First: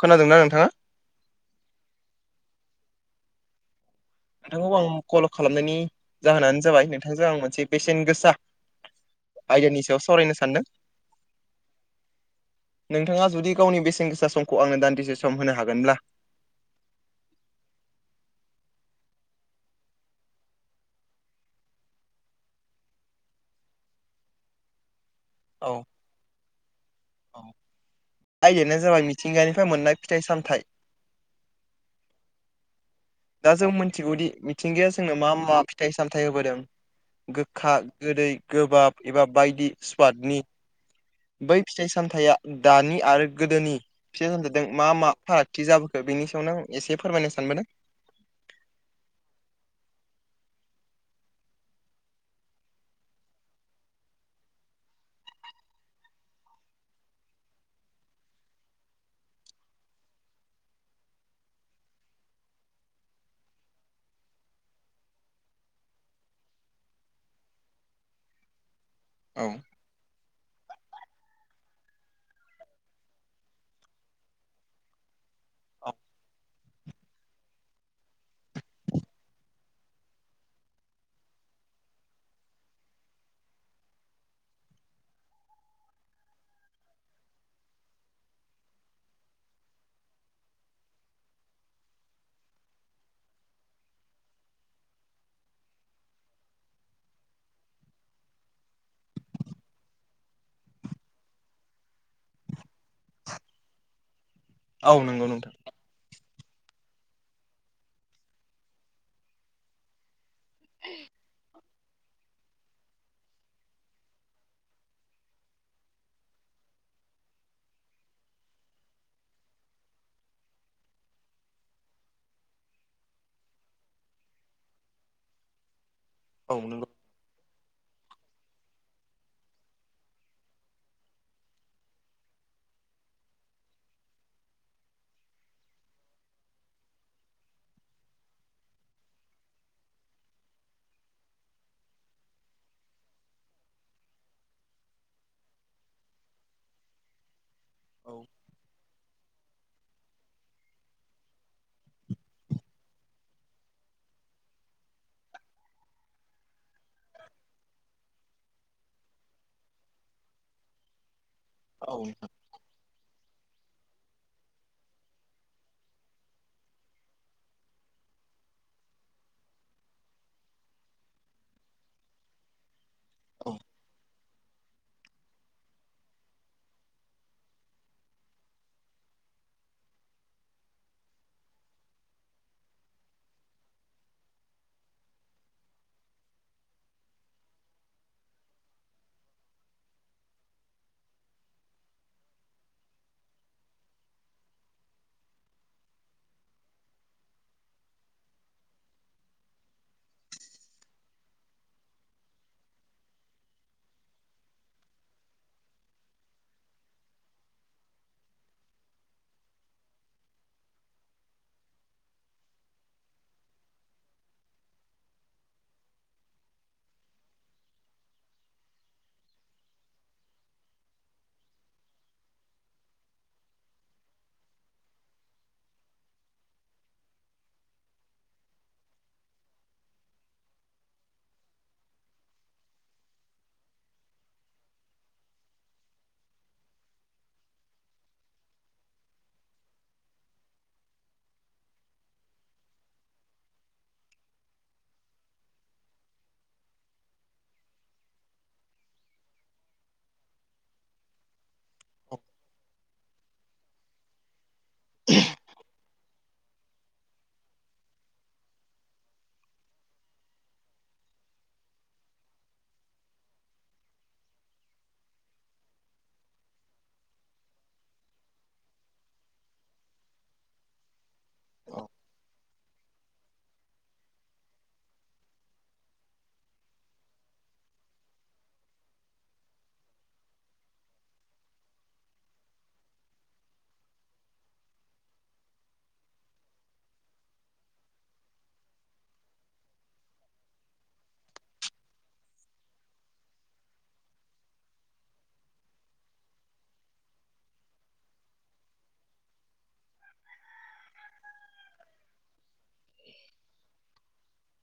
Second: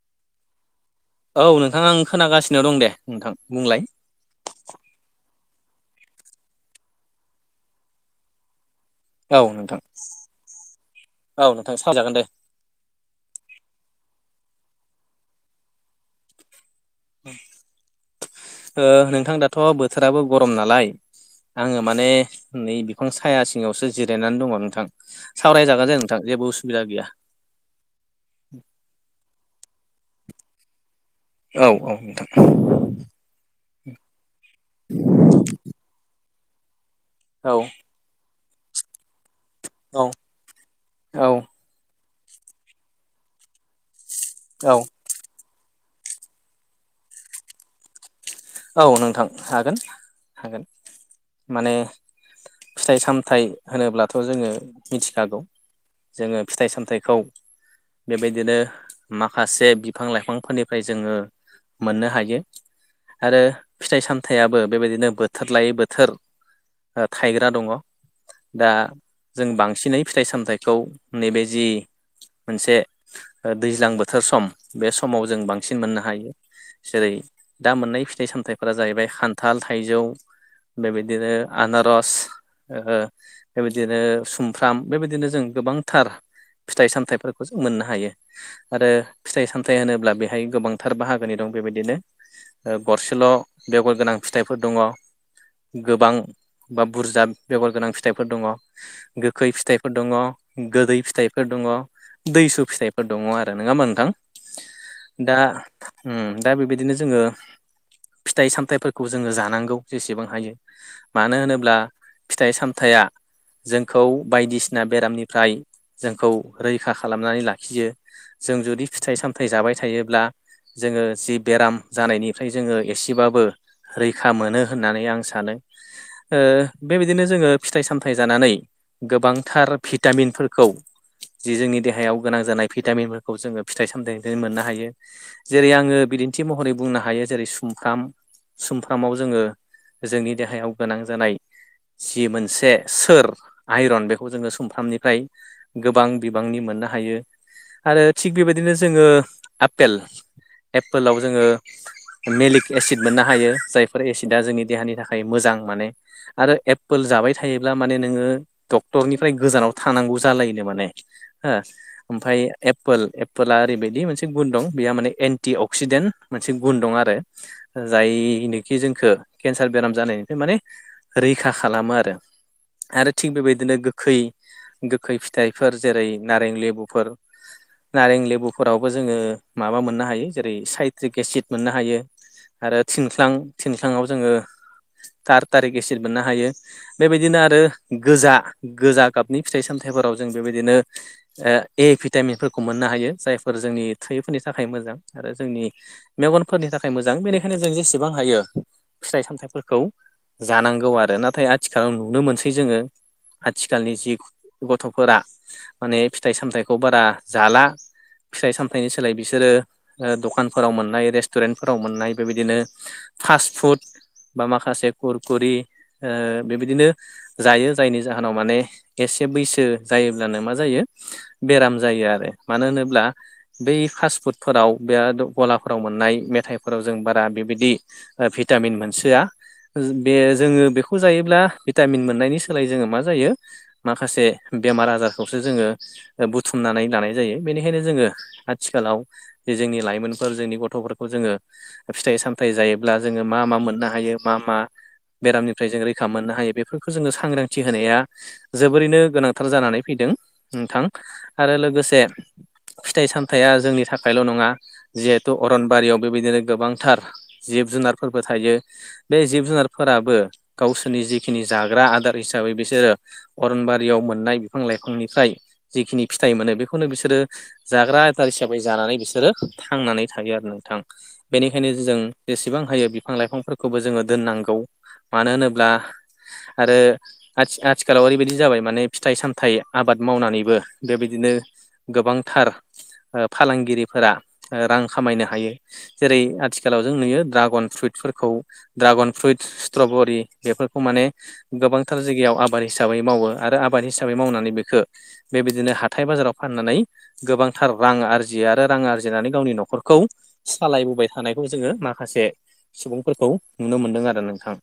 खोनादों ना नोंथाङा? औ नोंथां आं खोनागासिनो दं दे नोंथां बुंलाय। नोंथांखौ आं कल खालामनाइनि जाहोनानो जाबाय नोंथांजों आं मोनसे बेसेन गोसा औ नोंथां आयदानि सायाव सावरायनो सानदों औ नोंथां सावरायजागोन दे नोंथाङा जुदि गावनि बेसेन गोसा समखौ आंनो दान्दिसे सम होनो हागोनब्ला ओ नोंथां दाथ' बोथोराबो गरम नालाय आङो माने नै बिफां साया सिङावसो जिरायनानै दङ नोंथां। सावराय औ जागोन जे नोंथां जेबो उसुबिदा गैया। औ आयदायानो जाबाय मिथिंगानिफ्राय मोननाय फिथाइ सामथाइ। औ औ नोंथां। दा जों मिथिगौदि मिथिंगाया जोंनो मा मा फिथाइ सामथायाइ होबोदों औ गोखा गोदै गोबाब एबा बायदि औ स्वादनि औ बै फिथाइ सामथायाइया दानि आरो गोदोनि फिथाइ सामथायाइजों औ मा मा फाराग थि जाबोखो बेनि सायावनो आं एसे फोरमायनो सानबोदों औ नोंथां हागोन हागोन माने फिथाइ सामथाइ होनोब्लाथ' जोङो मिथिखागौ जोङो फिथाइ सामथाइखौ बेबायदिनो माखासे बिफां लाइफांफोरनिफ्राय जोङो मोननो हायो। आरो फिथाइ सामथायाइाबो बेबायदिनो बोथोर लायै बोथोर ओ थायग्रा दं दा जों औ बांसिनै फिथाइ सामथाइखौ नैबे जि मोनसे ओ दैज्लां बोथोर सम बे समाव जों बांसिन मोननो हायो जेरै दा मोननाय फिथाइ सामथाइफोरा जाहैबाय खान्थाल थाइजौ बेबायदिनो आनारस ओ बेबायदिनो सुमफ्राम बेबायदिनो जों गोबांथार फिथाइ सामथायाइफोरखौ जों मोननो हायो। आरो फिथाइ सामथायाइ होनोब्ला बेहाय गोबांथार बाहागोनि दं बेबायदिनो ओ गरसेल' बेगर गोनां फिथाइफोर दङ। गोबां बा बुरजा बेगर गोनां फिथाइफोर दङ। गोखै फिथाइफोर दङ गोदै फिथाइफोर दङ दैसु फिथाइ दङ आरो नोङा होमबा नोंथां औ नंगौ दा नोंथां उम दा बेबायदिनो जोङो फिथाइ सामथाइफोरखौ जोङो जानांगौ जेसेबां हायो मानो होनोब्ला फिथाइ सामथाइया जोंखौ बायदिसिना बेरामनिफ्राय जोंखौ रैखा खालामनानै लाखियो। जों जुदि फिथाइ सामथाइ जाबाय थायोब्ला जोङो जि बेराम जानायनि ओमफ्राय जोङो एसेबाबो रैखा मोनो होननानै आं सानो ओ औ नंगौ बेबायदि बिदिनो जोङो फिथाइ सामथाइ जानानै गोबांथार भिटामिनफोरखौ जि जोंनि देहायाव गोनां जानाय भिटामिनफोरखौ जोङो फिथाइ सामथाइनिफ्राय मोननो हायो। जेरै आङो बिदिन्थि महरै बुंनो हायो। जेरै सुमफ्राम सुमफ्रामाव जोङो जोंनि देहायाव गोनां जानाय जि मोनसे सोर आइरन बेखौ जोङो सुमफ्रामनिफ्राय गोबां बिबांनि मोननो हायो। आरो औ थिग बेबायदिनो जोङो आपेल एपपोलाव जोङो मेलिक एसिड मोननो हायो जायफोर एसिडा जोंनि देहानि थाखाय मोजां माने। आरो एप्पोल जाबाय थायोब्ला माने नोङो डक्टरनिफ्राय गोजानाव थानांगौ जालायोनो माने हो औ नोंथां ओमफाय एपोल एपोला ओरैबायदि मोनसे गुन दं बेहा माने एन्टि अक्सिडेन्ट मोनसे गुन दं आरो। जायनोखि जोंखो केन्सार बेराम जानायनिफ्राय माने रैखा खालामो आरो आरो थिग औ बेबायदिनो गोखै गोखै फिथाइफोर जेरै नारें लेबुफोर नारें लेबुफोरावबो जोङो माबा मोननो हायो जेरै साइट्रिक एसिड मोननो हायो। आरो थिनथ्लां थिनथ्लांआव जोङो थार थारिख एसिट मोननो हायो। बेबायदिनो आरो गोजा गोजा गाबनि फिथाइ सामथाइफोराव जों बेबायदिनो ओ ए भिटामिनफोरखौ मोननो हायो जायफोर जोंनि थैैफोरनि थाखाय मोजां आरो जोंनि मेगनफोरनि थाखाय मोजां बेनिखायनो जों जेसेबां हायो फिथाइ सामथाइफोरखौ जानांगौ आरो नाथाय आथिखालाव नुनो मोनसै जोङो आथिखालनि जि गथ'फोरा माने फिथाइ सामथाइखौ बारा जाला। फिथाइ सामथाइनि सोलाय बिसोरो ओ दखानफोराव मोननाय रेस्टुरेन्ट फोराव मोननाय बेबायदिनो फास्ट फुड बा माखासे कुरकुरि ओ बेबायदिनो जायो जायनि जाहोनाव माने एसे बैसो जायोब्लानो मा जायो बेराम जायो आरो मानो होनोब्ला बै फास्ट फुदफोराव बे गलाफोराव मोननाय मे थायफोराव जों बारा बेबायदि ओ भिटामिन मोनसोआ। बे जोङो बेखौ जायोब्ला भिटामिन मोननायनि सोलायै जोङो मा जायो माखासे बेमार आजारखौसो जोङो ओ बुथुमनानै लानाय जायो बेनिखायनो जोङो आथिखालाव जे जोंनि लाइमोनफोर जोंनि गथ'फोरखौ जोङो फिथाइ सामथाइ जायोब्ला जोङो मा मा मोननो हायो मा मा बेरामनिफ्राय जों रैखा मोननो हायो बेफोरखौ जोङो सांग्रांथि होनाया जोबोरैनो गोनांथार जानानै फैदों। नोंथां आरो लोगोसे फिथाइ सामथाइया जोंनि थाखायल' नङा। जिहेथु अरनबारियाव बेबायदिनो गोबांथार जिब जुनारफोरबो थायो। बे जिब जुनारफोराबो गावसोरनि जिखिनि जाग्रा आदार हिसाबै बिसोरो अरनबारियाव मोननाय बिफां लाइफांनिफ्राय जिखिनि मोनो बेखौनो बिसोरो जाग्रा आदार हिसाबै जानानै बिसोरो थांनानै थायो आरो नोंथां। बेनिखायनो औ जों जेसेबां हायो बिफां लाइफांफोरखौबो जोङो दोननांगौ मानो होनोब्ला आरो आथि आथिखालाव ओरैबायदि जाबाय माने फिथाइ सामथाइ आबाद मावनानैबो बेबायदिनो गोबांथार ओ फालांगिरिफोरा ओ रां खामायनो हायो। जेरै आथिखालाव जों नुयो ड्रागन फ्रुइटफोरखौ ड्रागन फ्रुइट स्ट्रबरि बेफोरखौ माने गोबांथार जायगायाव आबाद हिसाबै मावो आरो आबाद हिसाबै मावनानै बेखो बेबायदिनो हाथाय बाजाराव फाननानै गोबांथार रां आरजियो आरो रां आरजिनानै गावनि न'खरखौ सालायबोबाय थानायखौ जोङो माखासे सुबुंफोरखौ नुनो मोनदों आरो नोंथां।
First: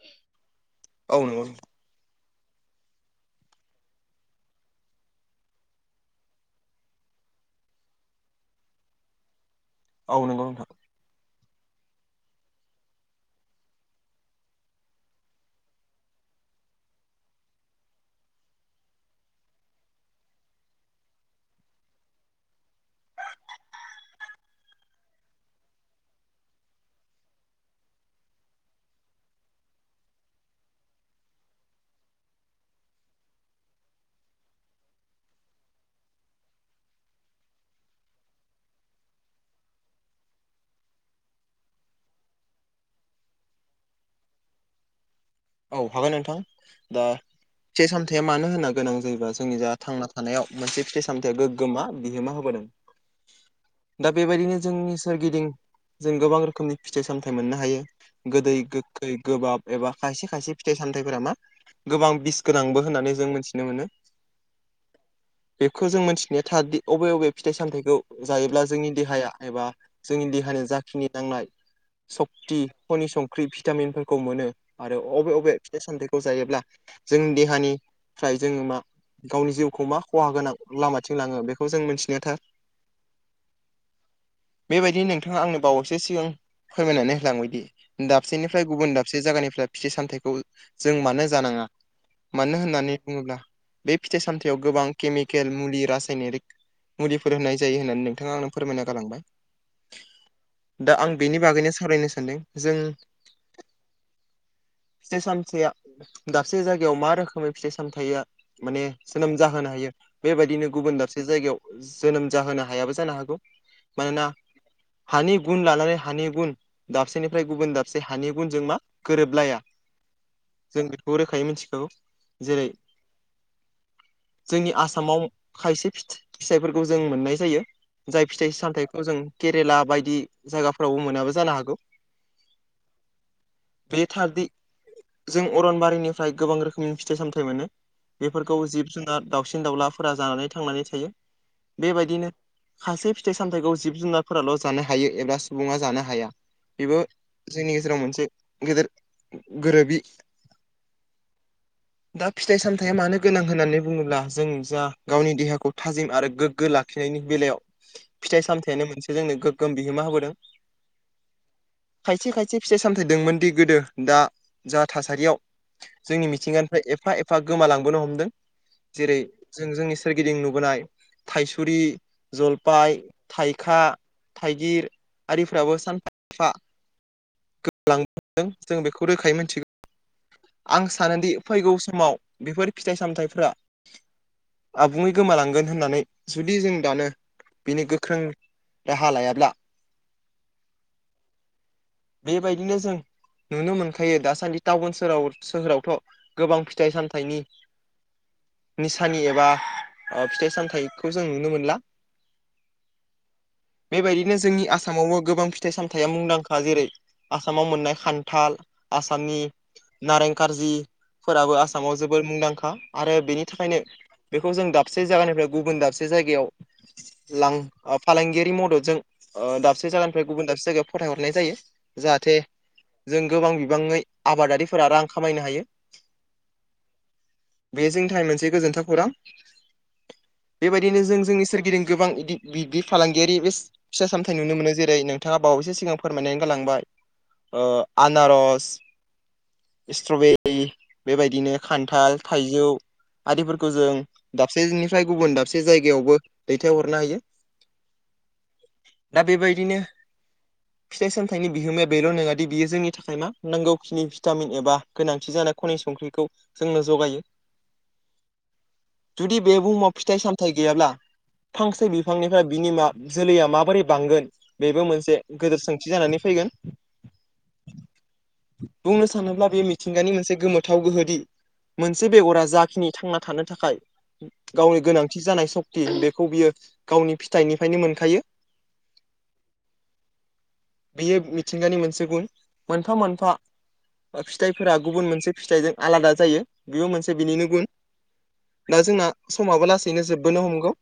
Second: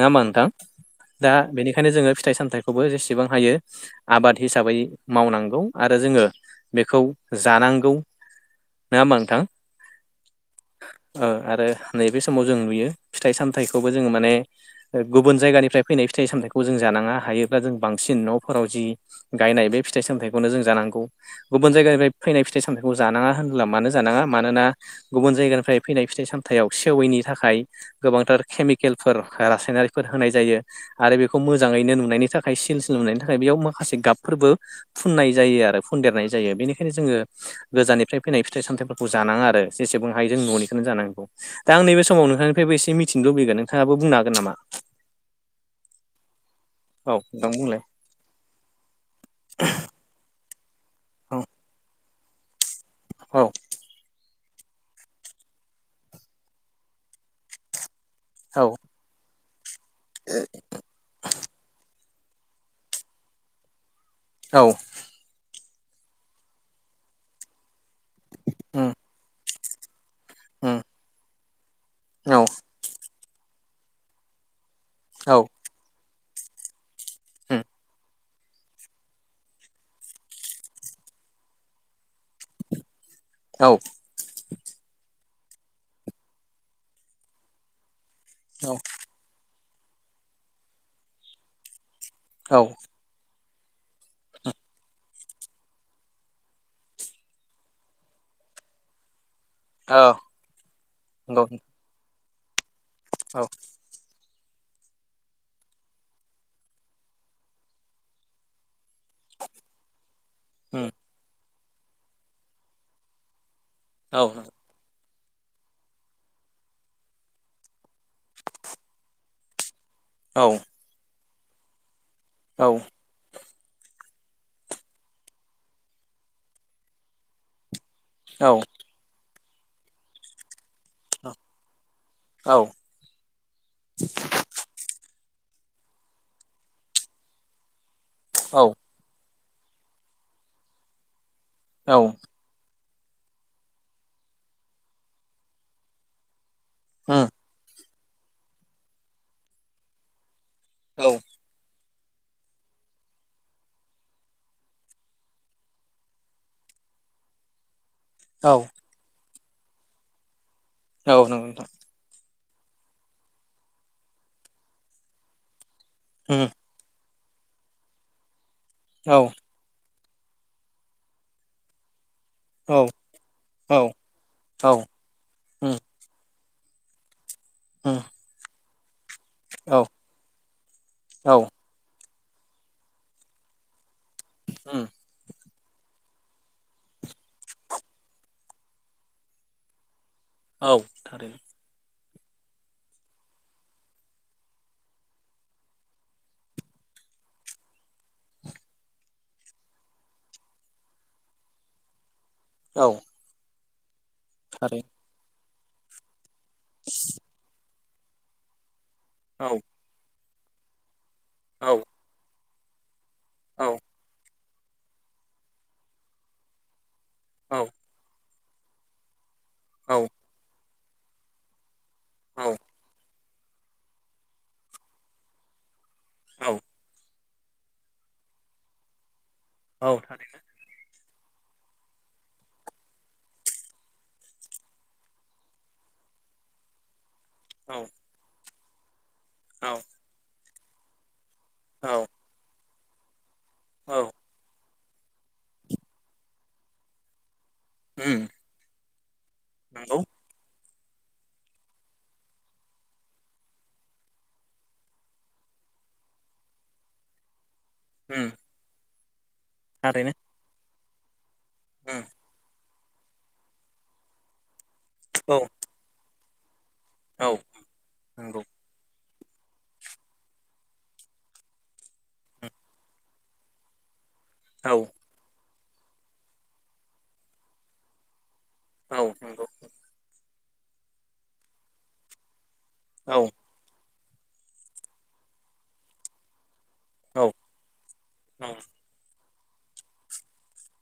नोंङा होमबा नोंथां औ दा नंगौ नोंथां बेनिखायनो जोङो फिथाइ सामथाइखौबो जेसेबां हायो आबाद हिसाबै मावनांगौ आरो जोङो बेखौ जानांगौ। नोंङा होमबा नोंथां। औ नंगौ नोंथां। ओ आरो नैबे समाव जों नुयो फिथाइ सामथायाइखौबो जोङो माने गुबुन जायगानिफ्राय फैनाय फिथाइ सामथाइखौ जों जानाङा हायोब्ला जों बांसिन न'फोराव जि गायनाय बे फिथाइ सामथाइखौनो जों जानांगौ। गुबुन जायगानिफाय फैनाय फिथाइ सामथायखौ जानाङा होनब्ला मानो जानाङा मानोना गुबुन जायगानिफ्राय फैनाय फिथाइ सामथायाइआव सेविनि थाखाय गोबांथार केमिकेलफोर रासायनारिफोर होनाय जायो। आरो बेखौ मोजाङैनो नुनायनि थाखाय सिलसिल नुनायनि थाखाय बेयाव माखासे गाबफोरबो फुननाय जायो आरो फुनदेरनाय जायो बेनिखायनो जोङो गोजाननिफ्राय फैनाय फिथाइ सामथायाइफोर खौ जानाङा आरो जेसेबां हायो जों न'निखोनो जानांगौ। दा आं नैबे समाव नोंथांनिफायबो एसे मिथिंनो लुबैगोन नोंथाङाबो बुंनो हागोन नामा। औ हागोन नोंथां दा औ नोंथां बुंलाय से साम फिथायया मानो होनना गोनां जायोबा जोंनि जोहा थांना थानायाव मोनसे फिथाइ सामथायाइया औ गोग्गोम मा बिहोमा होबोदों। औ दा बेबायदिनो जोंनि सोरगिदिं जों गोबां रोखोमनि फिथाइ सामथाइ मोननो हायो गोदै औ गोखै गोबाब एबा खायसे खायसे फिथाइ सामथायाइफोरा मा गोबां बिस गोनांबो होननानै जों मिथिनो मोनो। औ। बेखौ जों मिन्थिनाया थारदि अबे अबे फिथाइ सामथाइखौ जायोब्ला जोंनि उम देहाया एबा जोंनि देहानि उम जाखिनि नांनाय औ सक्ति खनि संख्रि भिटामिनफोरखौ मोनो आरो औ अबे अबे फिथाइ सामथाइखौ जायोब्ला जोंनि उम देहानि फ्राय जोङो मा गावनि जिउखौ मा खहा गोनां लामाथिं लाङो बेखौ जों मिथिनाया थार [unintelligible] औ। बेबायदिनो नोंथाङा आंनो बावैसो सिगां फोरमायनानै होलांबायदि दाबसेनिफ्राय गुबुन दाबसे जायगानिफ्राय फिथाय सामथाइखौ जों मानो जानाङा औ मानो होननानै बुङोब्ला बे फिथाइ सामथायाइव गोबां केमिकेल मुलि रासायनारिक मुलिफोर होनाय जायो होननानै नोंथाङा आंनो फोरमायना गालांबाय। औ दा आं बेनि नंगौ बागैनो सावरायनो सानदों जों औ फिथाइ सामथायाइया दाबसे जायगायाव मा रोखोमै फिथाइ सामथायाइया माने जोनोम जाहोनो हायो बेबायदिनो उम गुबुन दाबसे जोनोम जाहोनो हायाबो जानो हागौ औ मानोना हानि गुन लानानै हानि गुन दाबसेनिफ्राय गुबुन दाबसे हानि गुनजों मा गोरोबलाया औ जों बेखौ रोखायै मिथिखागौ जेरै जोंनि आसामाव खायसे फिथ-फिथाइफोरखौ जों मोननाय जायो जाय फिथाइ औ सामथाइखौ जों केरेला बायदि जायगाफ्रावबो मोनाबो जानो हागौ औ बे थारदि जों अरनबारिनिफ्राय गोबां रोखोमनि फिथाइ सामथाइ मोनो बेफोरखौ औ जिब जुनार दाउसिन दाउलाफोरा जानानै थांनानै थायो औ बेबायदिनो खासे फिथाइ सामथायाइखौ जिब जुनारफोराल' जानो हायो एबा सुबुङा जानो हाया बेबो उम जोंनि गेजेराव मोनसे गेदेर गोरोबि औ [inaudible] दा फिथाइ सामथाया मानो गोनां होननानै बुङोब्ला जों जा गावनि देहाखौ थाजिम आरो गोग्गो ला खिनायनि बेलायाव फिथाइ औ औ सामथाइयानो मोनसे जोंनो गोग्गोम बिहोमा होबोदों औ नंगौ नोंथां खायसे खायसे फिथाय सामथाइ दोंमोन दि गोदो दा जा थासारियाव जोंनि उम मिथिंगानिफ्राय एफा एफा गोमालांबोनो हमदों जेरै औ जों जोंनि सोरगिदिं नुबोनाय थाइसुरि औ जलफाय औ थाइखा औ थाइगिर आरिफ्राबो उम सानफा एफा उम गोमालांनो हमदों जों बेखौ रोखायै मोनथिगोन औ आं सानोदि औ फै फैगौ समाव बेफोर फिथाइ सामथाइफोरा उम आबुङै गोमालांगोन होननानै जुदि जों दानो बेनि गोख्रों राहा लायाब्ला औ थारै बेबायदिनो जों नुनो मोनखायो दासान्दि टाउन साव सोहोरा सोहोरावथ' गोबां फिथाइ सामथाइनि निसानि एबा ओ फिथाइ सामथाइखौ जों नुनो मोनला औ बेबायदिनो जोंनि थारैनो आसामावबो गोबां फिथाइ सामथाइया मुंदांखा जेरै आसामाव मोननाय खान्थाल आसामनि नारें कारजिफोराबो औ औ आसामाव जो बोर मुंदांखा आरो बेनि औ थाखायनो बेखौ जों दाबसे जायगानिफ्राय गुबुन दाबसे जायगायाव लां ओ फालांगियारि मददजों ओ दाबसे औ औ जागानिफ्राय गुबुन दाबसे जायगायाव फथायहरनाय जायो जाहाथे जों गोबां बिबाङै आबादारिफोरा रां खामायनो हायो औ बे जोंनि थाखाय मोनसे गोजोन्थाव खौरां औ थारैनो बेबायदिनो जों जोंनि सोरगिदिं गोबां इदि बिदि फालांगियारि [unintelligible] फिसा सामथाय नुनो मोनो जेरै नोंथाङा बावैसो सिगां फोरमायनानै गालांबाय ओ औ आनारस औ स्ट्रबेरि बेबायदिनो औ खान्थाल थाइजौ आरिफोरखौ जों औ दाब सेनिफ्राय गुबुन दाबसे जायगायावबो दैथाय हरनो हायो उम दा बेबायदिनो नंगौ फिथाइ सामथाइनि बिहोमाया बेल' नङादि बियो जोंनि थाखाय मा नांगौखिनि भिटामिन एबा गोनांथि जानाय खनि संख्रिखौ जोंनो जगायो ओम जुदि बे बुहुमाव फिथाइ सामथाइ फांसे उम बिफांनिफ्राय बिनि मा जोलैया माबोरै बांगोन बेबो मोनसे औ गेदेर सोंथि जानानै फैगोन औ नंगौ बुंनो सानोब्ला बेयो मिथिंगानि मोनसे गोमोथाव गोहोदि मोनसे बेगरा जाखिनि थांना थानो थाखाय औ गावनि गोनांथि जानाय सक्ति बेखौ बियो गावनि फिथाइनिफ्रायनो मोनखायो औ बियो मिथिंगानि मोनसे गुन मोनफा औ मोनफा बा फिथाइफोरा गुबुन मोनसे फिथाइजों आलादा जायो बेबो मोनसे औ बिनिनो गुन दा जोंना समाबो लासैनो जोबबोनो हमगौ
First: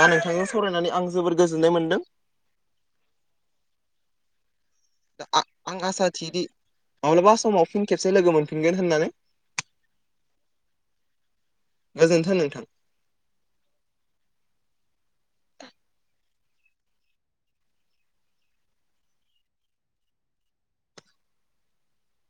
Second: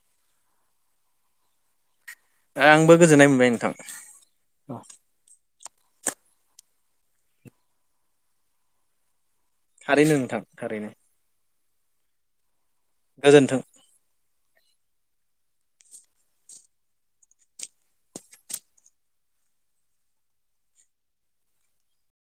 दा नोंथांजों सावरायनानै आं जोबोर गोजोननाय मोन्दों आंबो गोजोननाय मोनबाय नोंथां दा आ आं आसा थियोदि माब्लाबा समाव फिन खेबसे लोगो मोनफिनगोन होननानै थारैनो नोंथां थारैनो गोजोन्थों नोंथां गोजोन्थों